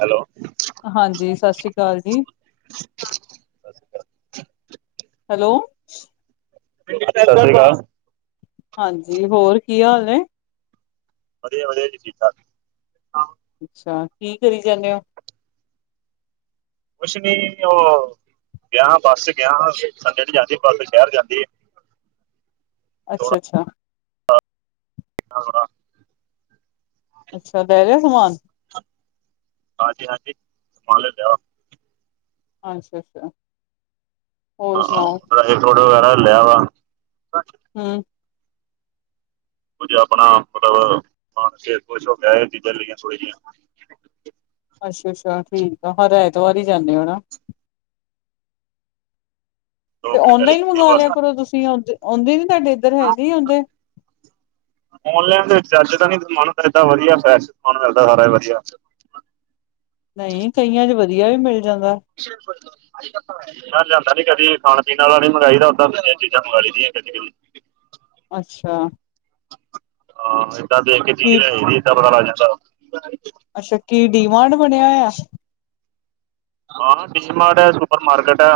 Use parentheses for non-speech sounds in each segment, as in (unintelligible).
Hello ਹਾਂਜੀ ਸਤਿ ਸ਼੍ਰੀ ਅਕਾਲ ਜੀ ਹੈਲੋ (unintelligible) ਹਾਂਜੀ ਹੋਰ, ਕੀ ਹਾਲ ਨੇ ਵਧੀਆ- ਵਧੀਆ ਜੀ ਠੀਕ -ਠਾਕ ਅੱਛਾ ਕੀ ਕਰੀ ਜਾਂਨੇ ਔ। ਕੁਛ ਨੀ ਉਹ ਗਿਆ ਬੱਸ ਗਿਆ, ਸੰਡੇ ਚ ਜਾਂਦੀ ਬੱਸ ਸ਼ਹਿਰ ਜਾਂਦੀ ਹੈ। ਅੱਛਾ- ਅੱਛਾ ਆਵਾ (unintelligible) ਅੱਛਾ ਲੈ ਲਿਆ ਸਮਾਨ ਹਾਂਜੀ ਹਾਂਜੀ, ਸਮਾਨ ਲੈ ਲਿਆ ਅੱਛਾ ਅੱਛਾ ਹੋਰ ਆਹ ਸੁਣਾਓ ਡਰਾਈ ਫਰੂਟ ਵਗੈਰਾ ਲੇਆ ਵਾ ਹੂ ਕੁੱਝ ਆਪਣਾ ਮਤਲਬ ਕੰਮ ਸੀ, ਕੁਛ ਹੋ ਕੇ ਆਯਾ ਚੀਜ਼ਾਂ ਲਈਆਂ ਥੌੜੀਆ ਜੇਇਆਂ ਅੱਛਾ- ਅੱਛਾ ਠੀਕ ਆ ਹਰ ਐਤਵਾਰ ਈ ਜਾਂਦੇ ਔ ਨਾ ਦੋ ਤੇ ਘੰਟੇ ਲਈ ਓਨਲਾਈਨ ਜਾਂਦੀ ਮੰਗਵਾ ਬੱਸ ਲਿਆ ਕਰੋ ਤੁਸੀਂ ਆਉਂਦੇ ਨੀ ਤੁਹਾਡੇ, ਇੱਧਰ ਹੈਗੇ ਆਉਦੇ ਔਨਲਾਈਨ ਦੇ ਵਿੱਚ ਚੱਜ ਦਾ ਨੀ ਸਮਾਨ, ਪਰ ਏਦਾਂ ਵਧੀਆ ਸਮਾਨ ਮਿਲਦਾ ਸਾਰਾ ਵਧੀਆ। ਨਹੀਂ ਕਈਆਂ 'ਚ ਵਧੀਆ ਵੀ ਮਿਲ ਜਾਂਦਾ। ਸ਼ੇ (inaudible) ਮੈਂ ਲਿਆਂਦਾ ਨੀ ਕਦੀ ਖਾਣ ਪੀਣ ਵਾਲਾ ਨੀ ਮੰਗਵਾਈ ਦਾ, ਉਦਾਂ ਚੀਜ਼ਾਂ ਮੰਗਵਾ ਲਈ ਦੀਆਂ ਕਦੀ- ਕਦੀ ਅੱਛਾ ਹਾਂ ਏਦਾਂ ਦੇਖ ਕੇ ਚੀਜ਼ ਕੀ ਲੈ ਲਈ ਦੀ ਐ, ਏਦਾਂ ਪਤਾ ਲਗ ਜਾਂਦਾ ਅੱਛਾ ਕੀ ਡੀ ਮਾਰਟ ਬਣਿਆ ਹੋਇਆ। ਹਾਂ ਡੀ ਮਾਰਟ ਐ, ਸੂਪਰ ਮਾਰਕਟ ਐ।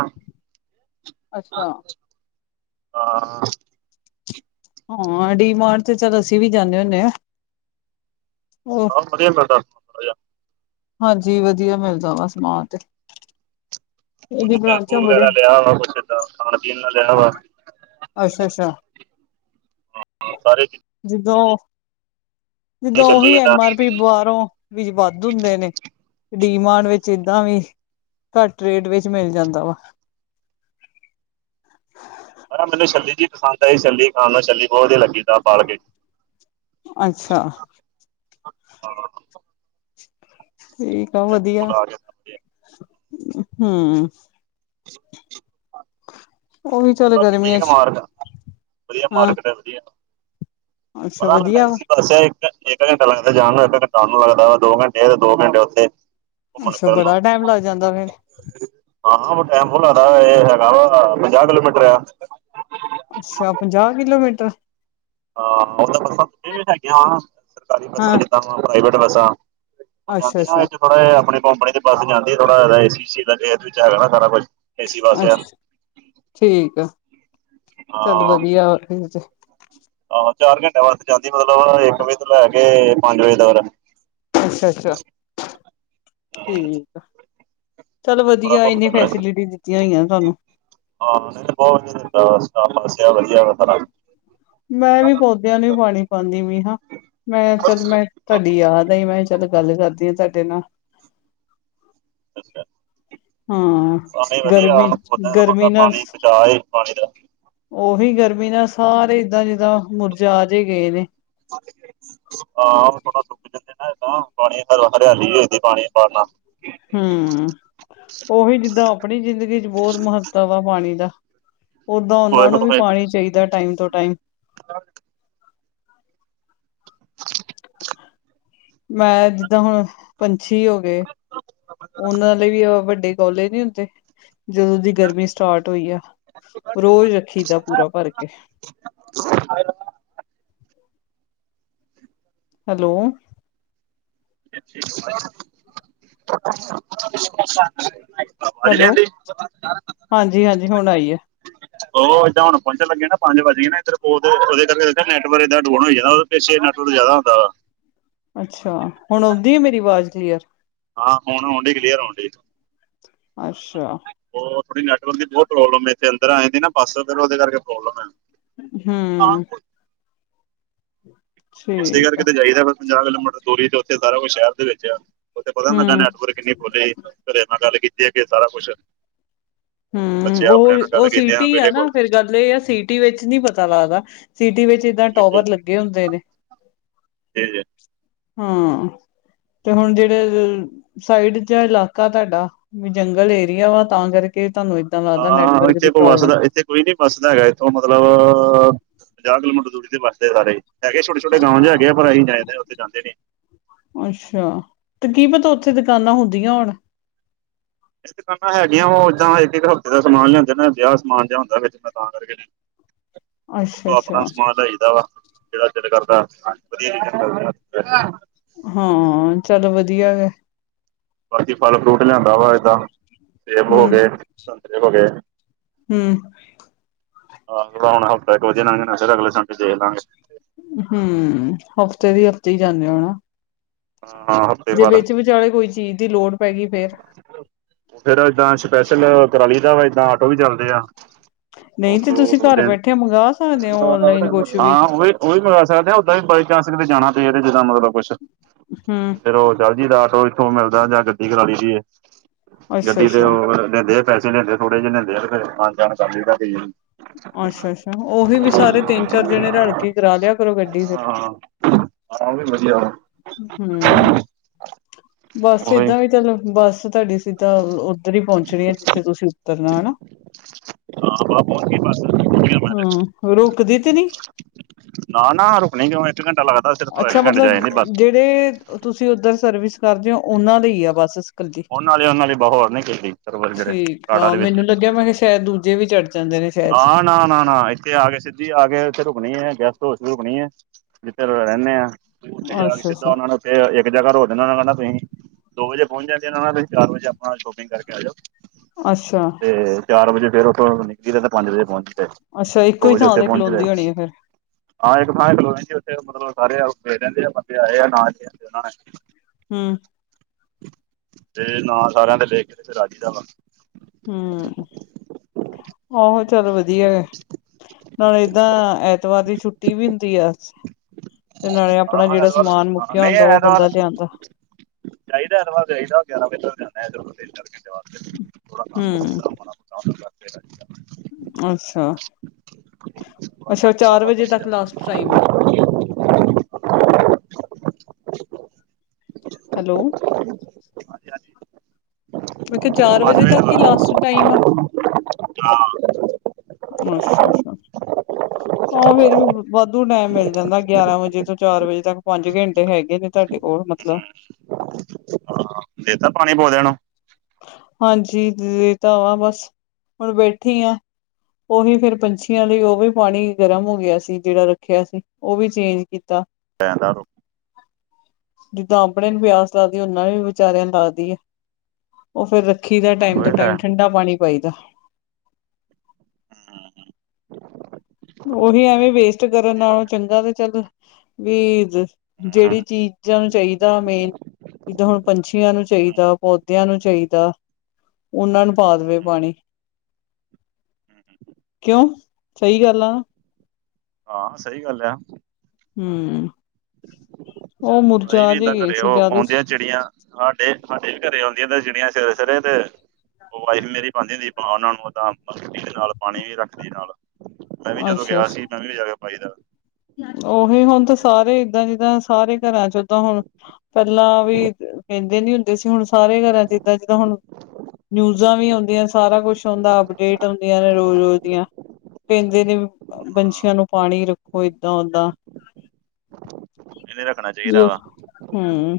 ਅੱਛਾ ਹਾਂ ਹਾਂ ਡੀ ਮਾਰਟ ਤੇ ਚੱਲ ਅਸੀਂ ਵੀ ਜਾਂਨੇ ਹੁੰਨੇ ਆਂ, ਹੋਰ ਪਰ ਵਧੀਆ ਲੱਗਦਾ। ਹਾਂਜੀ ਵਧੀਆ ਮਿਲ਼ ਜਾਂਦਾ ਸਮਾਨ ਤੇ ਕੁੱਝ ਇਹਦੀ ਬ੍ਰਾਂਚਾਂ ਸ਼ੈਮਪੁ ਵਗੈਰਾ ਬੜੇ ਲਿਆ ਵਾ ਬੱਚੇ ਦਾ, ਖਾਣ ਪੀਣ ਦਾ ਲਿਆ ਵਾ ਅੱਛਾ- ਅੱਛਾ (unintelligible) ਸਾਰੇ ਜਿਦੋਂ, ਜਿਦੋਂ ਛੱਲੀ ਉਹੀ ਏਦਾਂ ਐਮ ਆਰ ਪੀ ਬਾਹਾਰੋਂ ਵਿੱਚ ਵੱਧ ਹੁੰਦੇ ਨੇ ਡੀ ਮਾਰਟ ਵਿੱਚ ਏਦਾਂ ਵੀ ਘੱਟ ਰੇਟ ਵਿੱਚ ਮਿਲ ਜਾਂਦਾ ਵਾ ਪਰ ਆ ਮੈਨੂੰ ਛੱਲੀ ਜੀ ਪਸੰਦ ਆਈ, ਛੱਲੀ ਖਾਣ ਨੂੰ ਛੱਲੀ ਬਹੁਤ ਵਧੀਆ ਲੱਗੀ ਤਬਾਲ ਕੇ ਅੱਛਾ। ਹਾਂ, ਹਾਂ। ਠੀਕ ਆ ਵਧੀਆ, ਬੁਲਾ ਕੇ ਵਧੀਆ ਹੂ। (inaudible) ਉਹ ਵੀ ਚੱਲ ਬਾਕੀ ਗਰਮੀਆਂ ਠੀਕ ਆ ਚ ਮਾਰਕੀਟ, ਵਦੀਆ ਹਾਂ ਮਾਰਕੀਟ ਹੈ ਵਦੀਆ ਅੱਛਾ ਪਤਾ ਲੱਗਦਾ ਵਧੀਆ ਏ ਵਾ ਸੀ ਬਸ ਆ ਇੱਕ ਘੰਟਾ ਲੱਗਦਾ ਜਾਣ ਨੂੰ ਇੱਕ ਘੰਟਾ ਆਨ ਨੂੰ ਲੱਗਦਾ ਵਾ ਦੋ ਘੰਟੇ ਤੇ ਦੋ ਘੰਟੇ ਉੱਥੇ ਘੁੰਮਣ ਅੱਛਾ ਫਿਰਨ ਨੂੰ ਬੜਾ ਟਾਈਮ ਲੱਗ ਜਾਂਦਾ ਫੇਰ ਹਾਂ ਟੈਮ ਬਹੁਤ ਲੱਗਦਾ ਏ ਇਹ ਹੈਗਾ ਵਾ ਪੰਜਾਹ ਕਿਲੋਮੀਟਰ ਆ ਅੱਛਾ ਪੰਜਾਹ ਕਿਲੋਮੀਟਰ ਹਾਂ ਉਹ ਤਾਂ ਬੱਸਾਂ ਵੀ ਹੈਗੀਆਂ ਵ ਸਰਕਾਰੀ ਬੱਸਾਂ ਹਾਂ ਜਿੱਦਾਂ ਪ੍ਰਾਈਵੇਟ ਬੱਸਾਂ ਉਹ ਅੱਛਾ ਜਾਂਦੀ ਨਾ ਅੱਛਾ ਇਹਥੇ ਥੋੜਾ ਜਾ ਆਪਣੀ ਕੰਪਨੀ ਤੇ ਬੱਸ ਜਾਂਦੀ ਥੋੜਾ ਜਾ ਏਸੀ ਸੀ (unintelligible) ਆ ਅੱਛ ਠੀਕ ਐ ਚੱਲ ਹਾਂ ਵਦੀਆ ਹੋਰ ਫਿਰ ਤੇ ਆਹੋ ਚਾਰ ਘੰਟਿਆਂ ਬਸ ਜਾਂਦੀ, ਮਤਲਬ ਇੱਕ ਵਜੇ ਤੋਂ ਲੈ ਕੇ ਪੰਜ ਵਜੇ ਤੱਕ ਅੱਛਾ- ਅੱਛਾ ਠੀਕ ਆ ਚਲੋ ਥੋੜਾ ਵਦੀਆ ਘੁੰਮ ਇੰਨੀ ਫਿਰ ਆਏ ਫੈਸਿਲਿਟੀ ਦਿੱਤੀਆਂ ਹੋਈਆਂ ਨੇ ਤੁਹਾਨੂੰ ਹਾਂ ਨਹੀਂ ਤਾਂ ਬਹੁਤ ਵਧੀਆ ਦਿਤਾ ਵਾ ਸਟਾਫ਼ ਵਾਸਤੇ ਆ ਵਦੀਆ ਵਾ ਮੈਂ ਵੀ ਪੌਦਿਆਂ ਨੂੰ ਈ ਪਾਨੀ ਪਾਉਂਦੀ ਵੀ ਹਾਂ ਮੈਂ ਚੱਲ ਮੈਂ ਤੁਹਾਡੀ ਯਾਦ ਆਈ ਮੈਂ ਕਿਹਾ ਚੱਲ ਗੱਲ ਕਰਦੀ ਹਾਂ ਤੁਹਾਡੇ ਨਾਲ (unintelligible) ਹਾਂ। ਹੀ ਗਰਮੀ ਗਰਮੀ ਨਾਲ ਪਾਣੀ ਦਾ ਉਹੀ ਗਰਮੀ ਨਾਲ ਸਾਰੇ ਏਦਾਂ ਜਿੱਦਾਂ ਮੁਰਜਾ ਜੇ ਗਏ ਨੇ ਹਾਂ ਉਹ ਥੋੜਾ ਸੁੱਕ ਜਾਂਦੇ ਨਾ ਇਦਾਂ ਪਾਨੀ ਘਰ ਹਰਿਆਲੀ ਹੋ ਜਾਂਦੀ ਪਾਨੀ ਪਾਨ ਨਾਲ ਹੰ ਉਹੀ ਜਿੱਦਾਂ ਆਪਣੀ ਜ਼ਿੰਦਗੀ 'ਚ' ਬਹੁਤ ਮਹੱਤਵ ਆ ਪਾਨੀ ਦਾ ਓਦਾਂ ਉਹਨਾਂ ਨੂੰ ਵੀ ਨਾਲ ਪਾਨੀ ਚਾਹੀਦਾ ਟਾਈਮ ਟੋ ਟਾਈਮ (unintelligible) ਮੈਂ ਜਿੱਦਾਂ ਹੁਨ ਪੰਛੀ ਹੋ ਗਏ। ਉਹਨਾਂ ਲਈ ਵੀ ਵੱਡੇ ਕੋਲੇ ਨੀ ਹੁੰਦੇ। ਜਦੋਂ ਦੀ ਗਰਮੀ ਸਟਾਰਟ ਹੋਈ ਆ ਰੋਜ਼ ਰੱਖੀ ਦਾ ਪੂਰਾ ਭਰ ਕੇ (unintelligible) ਹੈਲੋ। (unintelligible) ਹੈਲੋ, ਆਂਦੀ ਹਾਂਜੀ- ਹਾਂਜੀ ਹੁਨ ਆਈ ਏ ਉਹ ਏਦਾਂ ਹੁਨ ਪਹੁੰਚਣ ਲੱਗੀ ਨਾ ਪੰਜ ਵੱਜ ਗਏ ਨੇ ਇਧਰੋ ਤੇ ਉਹਦੇ ਕਰਕੇ ਨੈਟਵਰਕ ਏਨਾਂ ਡਾਊਨ ਹੋਈ ਜਾਂਦਾ ਪਿਛੇ ਨੈਟਵਰਕ ਜ਼ਿਆਦਾ ਹੁੰਦਾ ਵਾ ਅੱਛਾ, ਹੁਣ ਆਉਂਦੀ ਐ ਮੇਰੀ ਆਵਾਜ਼ ਕਲੀਅਰ ਹਾਂ ਹੁਨ ਆਉਣ ਡਈ ਆ ਕਲੀਅਰ ਆਉਣ ਡਈ ਅੱਛਾ। ਉਹ ਥੋੜੀ ਨੈਟਵਰਕ ਦੀ ਬਹੁਤ ਪ੍ਰੋਬਲਮ ਇਥੇ ਅੰਦਰ ਆਏਗੀ ਨਾ ਬੱਸ ਫਰ ਉਹਦੇ ਕਰਕੇ ਪ੍ਰੋਬਲਮ ਐ ਹੰ ਇਸੇ ਠੀਕ ਆ ਕਰਕੇ ਤੇ ਜਾਈਦਾ ਪੰਜਾਹ ਕਿਲੋਮੀਟਰ ਦੂਰੀ ਤੇ ਉੱਥੇ ਸਾਰਾ ਕੁਛ ਸ਼ਹਿਰ ਦੇ ਵਿੱਚ ਆ ਉਹਥੇ ਪਤਾ ਨੀ ਲੱਗਾ ਨੈਟਵਰਕ ਕਿਨੇ ਖੁਲੇ ਘਰੇ ਆ ਕੇ ਨਾ ਗੱਲ ਕੀਤੀ ਆ ਕਿ ਸਾਰਾ ਕੁਛ ਹੰ ਉਹ- ਉਹ ਸੀਟੀ ਆ ਨਾ ਕੋਲ ਫਿਰ ਗੱਲ ਇਹ ਆ ਸੀਟੀ ਸਿਟੀ ਵਿਚ ਨੀ ਪਤਾ ਲੱਗਦਾ ਸਿਟੀ ਵਿਚ ਏਦਾਂ ਟਾਵਰ ਲੱਗੇ ਹੁੰਦੇ ਨੇ ਜੀ-ਜੀ ਹਾੰ ਤੇ ਹੁਣ ਜਿਹੜੇ ਸਾਈਡ ਚ ਆ ਇਲਾਕਾ ਤੁਹਾਡਾ ਵੀ ਜੰਗਲ ਏਰੀਆ ਵਾ ਤਾਂ ਕਰਕੇ ਤੁਹਾਨੂੰ ਲੱਗਦਾ ਹਾੰ ਨੈਟਵਰਕ ਏਥੇ ਦੀ ਕੋਈ ਪ੍ਰੋਬਲਮ ਵਸਦਾ ਏਥੇ ਕੋਈ ਨੀ ਬੱਸਦਾ ਹੈਗਾ ਇੱਥੋਂ ਮਤਲਬ ਪੰਜਾਹ ਕਿਲੋਮੀਟਰ ਦੂਰੀ ਤੇ ਬੱਸਦੇ ਸਾਰੇ। ਹੈਗੇ ਛੋਟੇ-ਛੋਟੇ ਗਾਉਂ ਜੇਹੇ ਹੈਗੇ ਆ ਪਰ ਅਸੀ ਜਾਏ ਉਥੇ ਜਾਂਦੇ ਨੀ ਅੱਛਾ, ਤੇ ਕੀ ਪਤਾ ਉੱਥੇ ਦੁਕਾਨਾਂ ਹੁੰਦੀਆਂ ਹੋਣ। ਇਹ ਦੁਕਾਨਾਂ ਹੈਗੀਆਂ ਉਹ ਏਦਾਂ ਇੱਕ ਇੱਕ ਹਫ਼ਤੇ ਦਾ ਸਮਾਨ ਲਿਆਉਦੇ ਨਾ ਵਿਆਹ ਸਮਾਨ ਜ ਹੁੰਦਾ ਫੇਰ ਮੈਂ ਤਾਂ ਕਰਕੇ (inaudible) (inaudible) ਉਹ ਆਪਣਾ ਅੱਛਾ-ਅੱਛਾ ਸਮਾਨ ਲਈ ਦਾ ਵਾ (unintelligible) ਵਧੀਆ (unintelligible) ਹਾਂ, ਚੱਲੋ ਵਧੀਆ ਗਾ ਬਾਕੀ ਫਲ ਫਰੂਟ ਲਿਆਂਦਾ ਵਾ ਏਦਾਂ ਸੇਬ ਹੋ ਗਏ, ਸੰਤਰੇ ਹੋ ਗਏ (inaudible) ਹੂੰ-ਹੂੰ ਆਹ ਹੁਣ ਹਫ਼ਤਾ ਇੱਕ ਵਧੀ ਲੰਗ ਜਾਣਾ, ਫੇਰ ਅਗਲੇ ਸੰਡੇ ਦੇਖ ਲਾਂਗੇ। ਹੁੰ, ਹਫ਼ਤੇ ਦੀ ਹਫ਼ਤੇ ਹੀ ਜਾਂਨੇ ਹੋ ਨਾ। ਹਾਂ। ਹਫ਼ਤੇ ਜੇ ਬਾਅਦ ਵਿੱਚ ਵਿਚਾਲੇ ਕੋਈ ਚੀਜ਼ ਦੀ ਲੋੜ ਪੈਗੀਈ ਫੇਰ (unintelligible) ਫੇਰ ਏਦਾਂ ਸਪੈਸ਼ਲ ਕਰਾਲੀ ਦਾ ਵਾ ਏਦਾਂ ਆਟੋ ਵੀ ਚੱਲਦੇ ਆ। (unintelligible) ਉਹ ਨਹੀਂ ਤੇ ਤੁਸੀਂ ਘਰ ਬੈਠੇ ਮੰਗਵਾ ਸਕਦੇ ਹੋ ਔਨਲਾਈਨ ਕੁਛ (unintelligible) ਹਾਂ ਉਹ ਵੀ ਉਹ ਵੀ ਮੰਗਵਾ ਸਕਦੇ ਆ ਉਦਾਂ ਵੀ ਬਾਈ ਚਾਂਸ ਕਿਦੇ ਜਾਣਾ ਪਏ ਜਿੱਦਾਂ ਮਤਲਬ ਕੁਛ ਹੁੰ, ਫੇਰ ਉਹ ਚੱਲ ਜੀ ਦਾ ਆਟੋ ਇੱਥੋਂ ਮਿਲਦਾ ਜਾਂ ਗੱਡੀ ਕਰਾ ਲਈ ਦੀ ਈ (inaudible) ਗੱਡੀ ਤੇ ਅੱਛਾ-ਅੱਛਾ। ਊ ਲੈਂਦੇ ਪੈਸੇ ਲੈਂਦੇ ਥੋੜੇ ਜਿਹੇ ਲੈਂਦੇ ਆ ਫੇਰ ਆਨ ਜਾਣ ਕਰ ਲਈ ਦਾ ਐ ਬਈ ਅੱਛਾ-ਅੱਛਾ, ਉਹੀ ਵੀ ਸਾਰੇ ਤਿੰਨ-ਚਾਰ ਜਣੇ ਰਲ ਕੇ ਕਰਾ ਲਿਆ ਕਰੋ ਗੱਡੀ ਫੇਰ। ਹਾਂ ਹਾਂ ਊ ਵੀ ਵਧੀਆ ਉਹੋ ਹੁੰ, (inaudible) ਬਸ ਉਹੀ ਏਦਾਂ ਵੀ ਚਲੋ ਬੱਸ ਤੁਹਾਡੀ ਸ ਤਾਂ ਉੱਧਰ ਹੀ ਪਹੁੰਚਣੀ ਏ ਜਿੱਥੇ ਤੁਸੀਂ ਉੱਤਰਨਾ ਹੈਨਾ। ਹਾਂ ਪਹੁੰਚ ਗਈ ਬੱਸ ਪਹੁੰਚ ਗਿਆ ਮੈਂ ਤੇ ਹੁੰ, ਰੁਕਦੀ ਤੇ ਨੀ। (unintelligible) ਨਾ ਨਾ ਰੁਕਣੀ ਕਿਉਂ ਇੱਕ ਘੰਟਾ ਲੱਗਦਾ ਸਿਰਫ, ਇੱਕ ਘੰਟੇ ਚ ਆ ਜਾਂਦੀ ਬਸ। ਐ ਤੁਸੀਂ ਉੱਧਰ ਸਰਵਿਸ ਕਰਦੇ ਹੋ ਉਹਨਾਂ ਦਾ ਹੀ ਆ ਬੱਸ (unintelligible) ਉਹ ਨਾਲੇ ਉਹ ਨਾਲੇ ਬਹੁਤ ਹੋਰ ਨੀ ਕੀਤੀ ਸਰਵਰ ਜਿਹੜੇ ਠੀਕ ਕਾੜਾ ਆ ਦੇ ਵਿੱਚ ਮੈਨੂੰ ਲੱਗਿਆ ਮੈਂ ਕਿਹਾ ਸ਼ਾਇਦ ਦੂਜੇ ਵੀ ਚੜ ਚ ਜਾਂਦੇ ਨੇ ਸ਼ਾਇਦ ਹਾਂ ਨਾ ਨਾ ਨਾ ਇੱਥੇ ਆ ਕੇ ਸਿੱਧੀ ਆ ਕੇ ਇੱਥੇ ਰੁਕਣੀ ਏ, ਗੈਸਟ ਹਾਊਸ ਵੀ ਰੁਕਣੀ ਏ ਜਿੱਥੇ ਰਹਿੰਨੇ ਆਂ। ਉੱਥੇ ਜਾ ਕੇ ਸਿੱਧਾ ਅੱਛਾ-ਅੱਛਾ, ਉਹਨਾ ਨੂੰ ਉੱਥੇ ਇੱਕ ਜਗ੍ਹਾ ਰੋਕ ਦਿੰਣਾ ਉਹਨਾਂ ਕਹਿੰਣਾ ਤੁਸੀਂ (unintelligible) ਦੋ ਵਜੇ ਪਹੁੰਚ ਜਾ ਦੇ ਚਾਰ ਵਜੇ ਆਪਣਾ ਸ਼ੋਪਿੰਗ ਕਰਕੇ ਆ ਜਾਓ (unintelligible) ਅੱਛਾ, ਤੇ ਚਾਰ ਵਜੇ ਫੇਰ ਉਥੋਂ ਨਿਕਲੀ ਦਾ ਤੇ ਪੰਜ ਵਜੇ ਪਹੁੰਚਦਾ, ਅੱਛਾ ਇੱਕੋ ਦੋ ਹੀ ਵਜੇ ਥਾਂ ਉਥੇ ਤੇ ਪਹੁੰਚਦਾ ਖਲੋਂਦੀ ਹੋਣੀ ਆ ਫੇਰ। ਹਾਂ ਇੱਕ ਥਾਂ ਈ ਖਲੋ ਜਾਂਦੀ ਉੱਥੇ ਮਤਲਬ ਸਾਰੇ ਰਹਿੰਦੇ ਆ ਬੰਦੇ ਆਏ ਆ ਨ ਲਦੇ ਉਹਨਾਂ ਨੇ (unintelligible) ਹੁੰ। ਤੇ ਨਾਲ ਸਾਰਿਆਂ ਦੇ ਲੈ ਕੇ ਤੇ ਫੇਰ ਆਜੀ ਦਾ ਵਾ ਹੁੰ (inaudible) ਆਹੋ ਚੱਲ ਵਧੀਆ ਨਾਲ ਏਦਾਂ ਐਤਵਾਰ ਦੀ ਛੁੱਟੀ ਵੀ ਹੁੰਦੀ ਆ (inaudible) ਤੇ ਨਾਲੇ ਹਾਂ ਆਪਣਾ ਹਾਂ ਜਿਹੜਾ ਐਤਵਾਰ ਸਮਾਨ ਹਾਂ ਮੁੱਕਿਆ ਨਹੀਂ ਹੁੰਦਾ ਉਹ ਐਤਵਾਰ ਬੰਦਾ ਲੈ ਆਂਦਾ। (unintelligible) ਚਾਹੀਦਾ ਇ ਵ ਚਾਹੀਦਾ ਗਿਆਰਾਂ ਵਜੇ ਤੱਕ ਜਾਂਦਾ ਇੱਧਰ ਤਿੰਨ ਚਾਰ ਘੰਟੇ ਵਾਸਤੇ ਥੋੜਾ ਕੰਮ ਹੁੰ। ਥੋੜਾ ਮਾੜਾ ਮੋਟਾ ਉਹਨਾਂ ਕਰਕੇ ਥੋੜਾ ਅੱਛਾ (inaudible) ਕੰਮ ਅੱਛਾ ਥੋੜਾ ਚਾਰ ਬਾਤਾ ਵਜੇ ਪਾ ਤੱਕ ਲਾਸਟ ਜਾਣਾ ਟਾਈਮ ਆ? ਹੈਲੋ। ਹਾਂਜੀ-ਹਾਂਜੀ। ਮੈਂ ਕਿਹਾ ਚਾਰ ਵਜੇ ਤੱਕ ਹੀ ਲਾਸਟ ਟਾਈਮ ਆ। (inaudible) ਅੱਛਾ-ਅੱਛਾ। ਹਾਂ ਫੇਰ ਵੀ ਵ ਵਾਧੂ ਟੈਮ ਮੇਲ ਜਾਂਦਾ ਗਿਆਰਾਂ ਵਜੇ ਤੋਂ ਚਾਰ ਵਜੇ ਤੱਕ ਪੰਜ ਘੰਟੇ ਹੈਗੇ ਨੇ ਤੁਆਡੇ ਕੋਲ ਮਤਲਬ। ਹਾਂ, ਦੇਤਾ ਪਾਣੀ ਪੋਦੇਆ ਨੂੰ? ਹਾਂਜੀ ਦੇ ਤਾਂ ਆਏਆ ਬਸ, ਹੁਣ ਬੇਠੀ ਆ। ਓਹੀ ਫੇਰ ਪੰਛੀਆਂ ਲਈ ਓਵੀ ਪਾਣੀ ਗਰਮ ਹੋ ਗੇਆ ਸੀ ਜੇੜਾ ਰੱਖੇਆ ਸੀ ਓਵੀ ਚੇਂਜ ਕੀਤਾ। ਭੈਣ ਨਾ ਰੋ ਜਿੱਦਾਂ ਆਪਣੇ ਨੂੰ ਪਿਆਸ ਲਗਦੀ ਉਨਾ ਨੂੰ ਵੀ ਵਿਚਾਰੇਆਂ ਨੂੰ ਲੱਗਦੀ ਐ। ਓ ਫਿਰ ਰੱਖੀ ਦਾ ਟਾਈਮ ਆਹੋ ਟੂ ਇਹ ਲੈ ਟਾਈਮ ਠੰਡਾ ਪਾਣੀ ਪਾਈ ਦਾ। ਓਹੀ ਐਵੇਂ ਵੇਸਟ ਕਰਨ ਵਧੀਆ ਹੋ ਨਾਲੋਂ ਗਿਆ ਚੰਗਾ ਤੇ ਚੱਲ ਵੀ ਹੂੰ, ਜੇੜੀ ਚੀਜ਼ਾਂ ਨੂੰ ਚਾਈਦਾ ਮੇਨ। ਜਿੱਦਾਂ ਹੁਣ ਪੰਛੀਆਂ ਨੂੰ ਹੂੰ, ਚਾਈਦਾ, ਪੌਦੇਆਂ ਨੂੰ ਚਾਈਦਾ। ਓਨਾਂ ਨੂੰ ਪਾ ਦੇਵੇ ਹੂੰ, ਪਾਣੀ, ਹੂੰ। ਕਿਉਂ? ਸਈ ਗੱਲ ਆ ਨਾ। ਹਾਂ ਸਈ ਗੱਲ ਆ। ਹੂੰ, ਓ ਅਸੀਂ ਮੁਰਜਾ ਵੀ ਜੇਈ ਏਦਾਂ ਗਈ ਘਰੇ ਸੀ ਉਹ ਜਾਦੀਸ ਆਉਂਦੀਆਂ ਚਿੜੀਆਂ ਸਾਡੇ -ਸਾਡੇ ਵੀ ਘਰੇ ਔਂਦੀਆਂ ਤੇ ਚਿੜੀਆਂ ਸਵੇਰੇ-ਸਵੇਰੇ ਤੇ ਓ ਵਾਈਫ ਮੇਰੀ ਪਾਂਦੀ ਹੁੰਦੀ ਓਨਾ ਨੂੰ ਏਦਾ ਪਾਣੀ ਵੀ ਰੱਖਦੀ ਨਾਲ ਮੈਂ ਵੀ ਜਦੋਂ ਅੱਛਾ ਗੇਆ ਸੀ। ਅੱਛਾ (unintelligible) ਉਹੀ ਹੁਣ ਤੇ ਸਾਰੇ ਏਦਾਂ ਜਿੱਦਾਂ ਸਾਰੇ ਘਰਾਂ ਚ ਓਦਾਂ ਹੁਣ ਪੈਲਾਂ ਹੂੰ। ਵੀ ਕੈਂਦੇ ਨੀ ਹੁੰਦੇ ਸੀ। ਹੁਣ ਸਾਰੇ ਘਰਾਂ ਚ ਏਦਾਂ ਜਿੱਦਾਂ ਹੁਣ ਨਿਊਜਾਂ ਵੀ ਆਉਂਦੀਆਂ ਸਾਰਾ ਕੁਝ ਓਂਦਾ ਅਪਡੇਟ ਹੁੰਦੀਆਂ ਨੇ ਰੋਜ਼-ਰੋਜ਼ ਦੀਆਂ ਪੈਂਦੇ ਨੇ ਹਾਂ ਬੰਸ਼ੀਆਂ ਨੂੰ ਪਾਣੀ ਰੱਖ ਕੋਈ ਏਦਾਂ ਓਦਾਂ, ਇਹਨੇ ਰੱਖਣਾ ਚਾਹੀਦਾ ਜ ਵਾ ਹਮ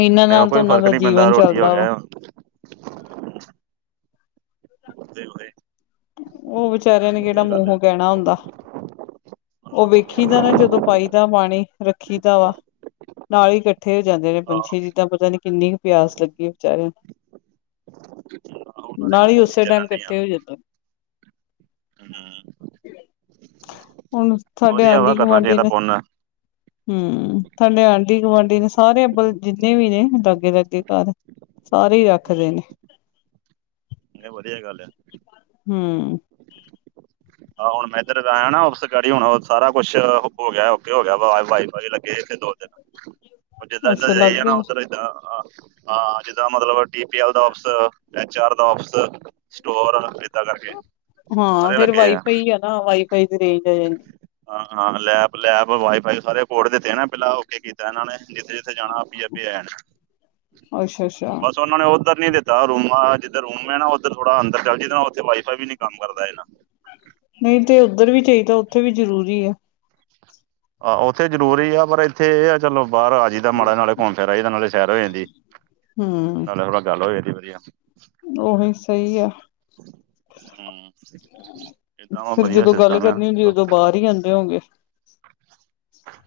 ਇਨਾਂ ਭਾਵੇਂ ਉਹ ਨਾਲ ਤਾਂ ਕੋਈ ਉਨਾਂ ਫ਼ਰਕ ਦਾ ਨੀ ਪੈਂਦਾ ਜੀਵਨ ਰੋਟੀ ਹੋ ਚੱਲਦਾ ਵਾ ਗਿਆ (unintelligible) ਉਹ ਵਿਚਾਰਿਆਂ ਨੇ ਕੇੜਾ ਇਹ ਗੱਲ ਆ ਮੂੰਹੋਂ ਕੈਣਾ ਹੁੰਦਾ। ਉਹ ਵੇਖੀ ਦਾ ਨਾ ਜਦੋਂ ਪਾਈ ਦਾ ਪਾਣੀ ਰੱਖੀ ਦਾ ਵਾ ਨਾਲ ਹੀ ਕੱਟੀ ਕੱਠੇ ਜਾਂਦੇ ਨੇ ਆਹੋ ਪੰਛੀ ਜੀਦਾਂ ਪਤਾ ਨੀ ਕਿੰਨੀ ਪਿਆਸ ਲੱਗੀ ਵਿਚਾਰਿਆਂ ਨੂੰ ਉਹਨਾਂ ਦੇ ਨਾਲ ਈ ਗੱਡੀ ਉਸੇ ਚੱਲਣ ਟਾਈਮ ਡੀ ਆ ਕੱਠੇ ਹੋ ਜਾਂਦੇ। ਹੂੰ ਹੁਣ ਸਾਡੇ ਵਧੀਆ ਵਾ ਕਰਨਾ ਆਂਢੀ-ਗੁਆਂਢੀ ਚਾਹੀਦਾ ਨੇ। ਪੁੰਨ ਹਮ ਸਾਡੇ ਆਂਢੀ-ਗੁਆਂਢੀ ਨੇ, ਸਾਰੇ ਅਬਲ ਜਿੰਨੇ ਵੀ ਨੇ ਲਾਗੇ-ਲਾਗੇ ਘਰ ਸਾਰੇ ਈ ਰੱਖਦੇ ਨੇ। ਏ ਵਧੀਆ ਗੱਲ ਏ। ਹਮ। ਆ ਹੁਣ ਮੈਂ ਇੱਧਰ ਆਇਆ ਨਾ ਉਸ ਗੜੀ ਹੁਣ ਸਾਰਾ ਕੁਛ ਹੋ ਗਿਆ ਔਕੇ ਹੋ ਗਿਆ ਵ ਵਾਈ ਫਾਈ ਲੱਗੇ ਇੱਥੇ ਦੋ-ਤਿੰਨ (inaudible) ੳ ਜਿਦਾ, ਜਿਦਾ ਅੱਛਾ ਜਾਈ ਲਾਗੇ ਜਾਣਾ ਹਾਂ ਜਿੱਦਾਂ ਮਤਲਬ ਟੀ- ਪੀ -ਐਲ ਦਾ ਆਫਸ, ਐਚ -ਆਰ ਦਾ ਆਫਿਸ ਸਟੋਰ ਇਦਾਂ ਕਰਕੇ ਸਾਰੇ ਲੱਗੇ ਆਂ। ਪਈ ਆ ਨਾ ਵਾਈ-ਫਾਈ ਦੀ ਰੇਂਜ ਆ ਜਾਂਦੀ। ਹਾਂ, ਹਾਂ ਲੈਬ-ਲੈਬ ਵਾਈ-ਫਾਈ ਸਾਰੇ ਕੋਡ ਦੇ ਤੇ ਨਾ ਪੈਲਾਂ ਓਕੇੇ ਕੀਤਾ ਇਹਨਾਂ ਨੇ ਜਿੱਥੇ-ਜਿੱਥੇ ਜਾਣਾ ਆਪੀ ਅੱਗੇ ਆ ਜਾਣਾ ਅੱਛਾ, ਅੱਛਾ। ਉਨਾ ਨੇ ਉੱਧਰ ਨੀ ਦਿੱਤਾ ਰੂਮ ਜਿੱਧਰ ਰੂਮ ਏ ਨਾ ਉੱਧਰ ਥੋੜਾ ਅੰਦਰ ਚੱਲ ਜਿਦੇ ਨਾ ਉੱਥੇ ਵਾਈ-ਫਾਈ ਵੀ ਨੀ ਕੰਮ ਕਰਦਾ ਏਨਾ। ਨਹੀਂ ਤੇ ਉੱਧਰ ਵੀ ਚਾਹੀਦਾ ਉੱਥੇ ਵੀ ਜਰੂਰੀ ਏ। ਆਹੋ, ਉੱਥੇ ਜ਼ਰੂਰੀ ਆ ਪਰ ਇੱਥੇ ਇਹ ਆ ਚਲੋ ਬਾਹਰ ਆ ਜਾਈ ਜਾ ਮਾੜਾ ਨਾਲੇ ਘੁੰਮ ਫਿਰ ਆਈ ਦਾ ਨਾਲੇ ਸੈਰ ਹੋ ਜਾਂਦੀ, ਹੂੰ ਨਾਲੇ ਥੋੜਾ ਗੱਲ ਹੋ ਜਾਂਦੀ ਵਧੀਆ। ਉਹੀ ਸਈ ਆ। ਹੂੰ, ਏਦਾਂ ਵਾ ਫਿਰ ਵਧੀਆ ਸਿਸਟਮ ਏ ਆ। ਚਲੋ ਜਦੋਂ ਬਾਰ ਈ ਜਾਂਦੇ ਹੋਗੇ।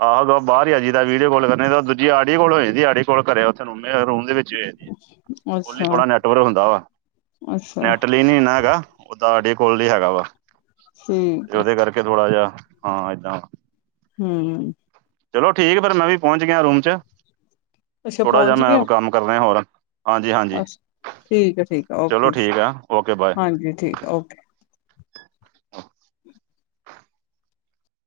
ਆ ਜਦ ਬਾਰ ਈ ਆ ਜੀ ਦਾ ਵੀਡੀਓ ਕੋਲ ਕਰਨੀ ਤਾਂ ਦੂਜੀ ਆਡੀਓ ਕੋਲ ਹੋ ਜਾਂਦੀ ਆ ਹਾਡੇ ਕੋਲ ਘਰੇ ਉਥੇ ਰੂਮੇ ਰੂਮ ਦੇ ਵਿੱਚੇ ਖੋਲੀ ਅੱਛਾ ਥੋੜਾ ਨੈਟਵਰਕ ਹੁੰਦਾ ਵਾ, ਅੱਛਾ ਨੈਟ ਪਲੇਨ ਨੀ ਨਾ ਹੈਗਾ ਓ ਤਾਡੇ ਕੋਲ ਏ ਹੈਗਾ ਵਾ ਠੀਕ 'ਤੇ ਆ ਉਦੇ ਕਰਕੇ ਥੋੜਾ ਜੇਆ ਹਾਂ ਐਦਾਂ ਹੂੰ। ਚਲੋ ਠੀਕ ਏ ਫੇਰ ਮੈਂ ਵੀ ਪਹੁੰਚ ਗਿਆ ਰੂਮ 'ਚ ਅੱਛਾ ਥੋੜਾ ਜਾ ਪਹੁੰਚ ਗਿਆ ਮੈਂ ਕੰਮ ਕਰ ਰੇਆ ਹੋਰ, ਹਾਂਜੀ-ਹਾਂਜੀ। ਅੱਛਾ ਠੀਕ ਆ ਠੀਕ ਆ ਚਲੋ ਓਕੇ ਜੀ ਠੀਕ ਆ ਓਕੇ ਬਾਏ ਹਾਂਜੀ ਠੀਕ ਓਕੇ।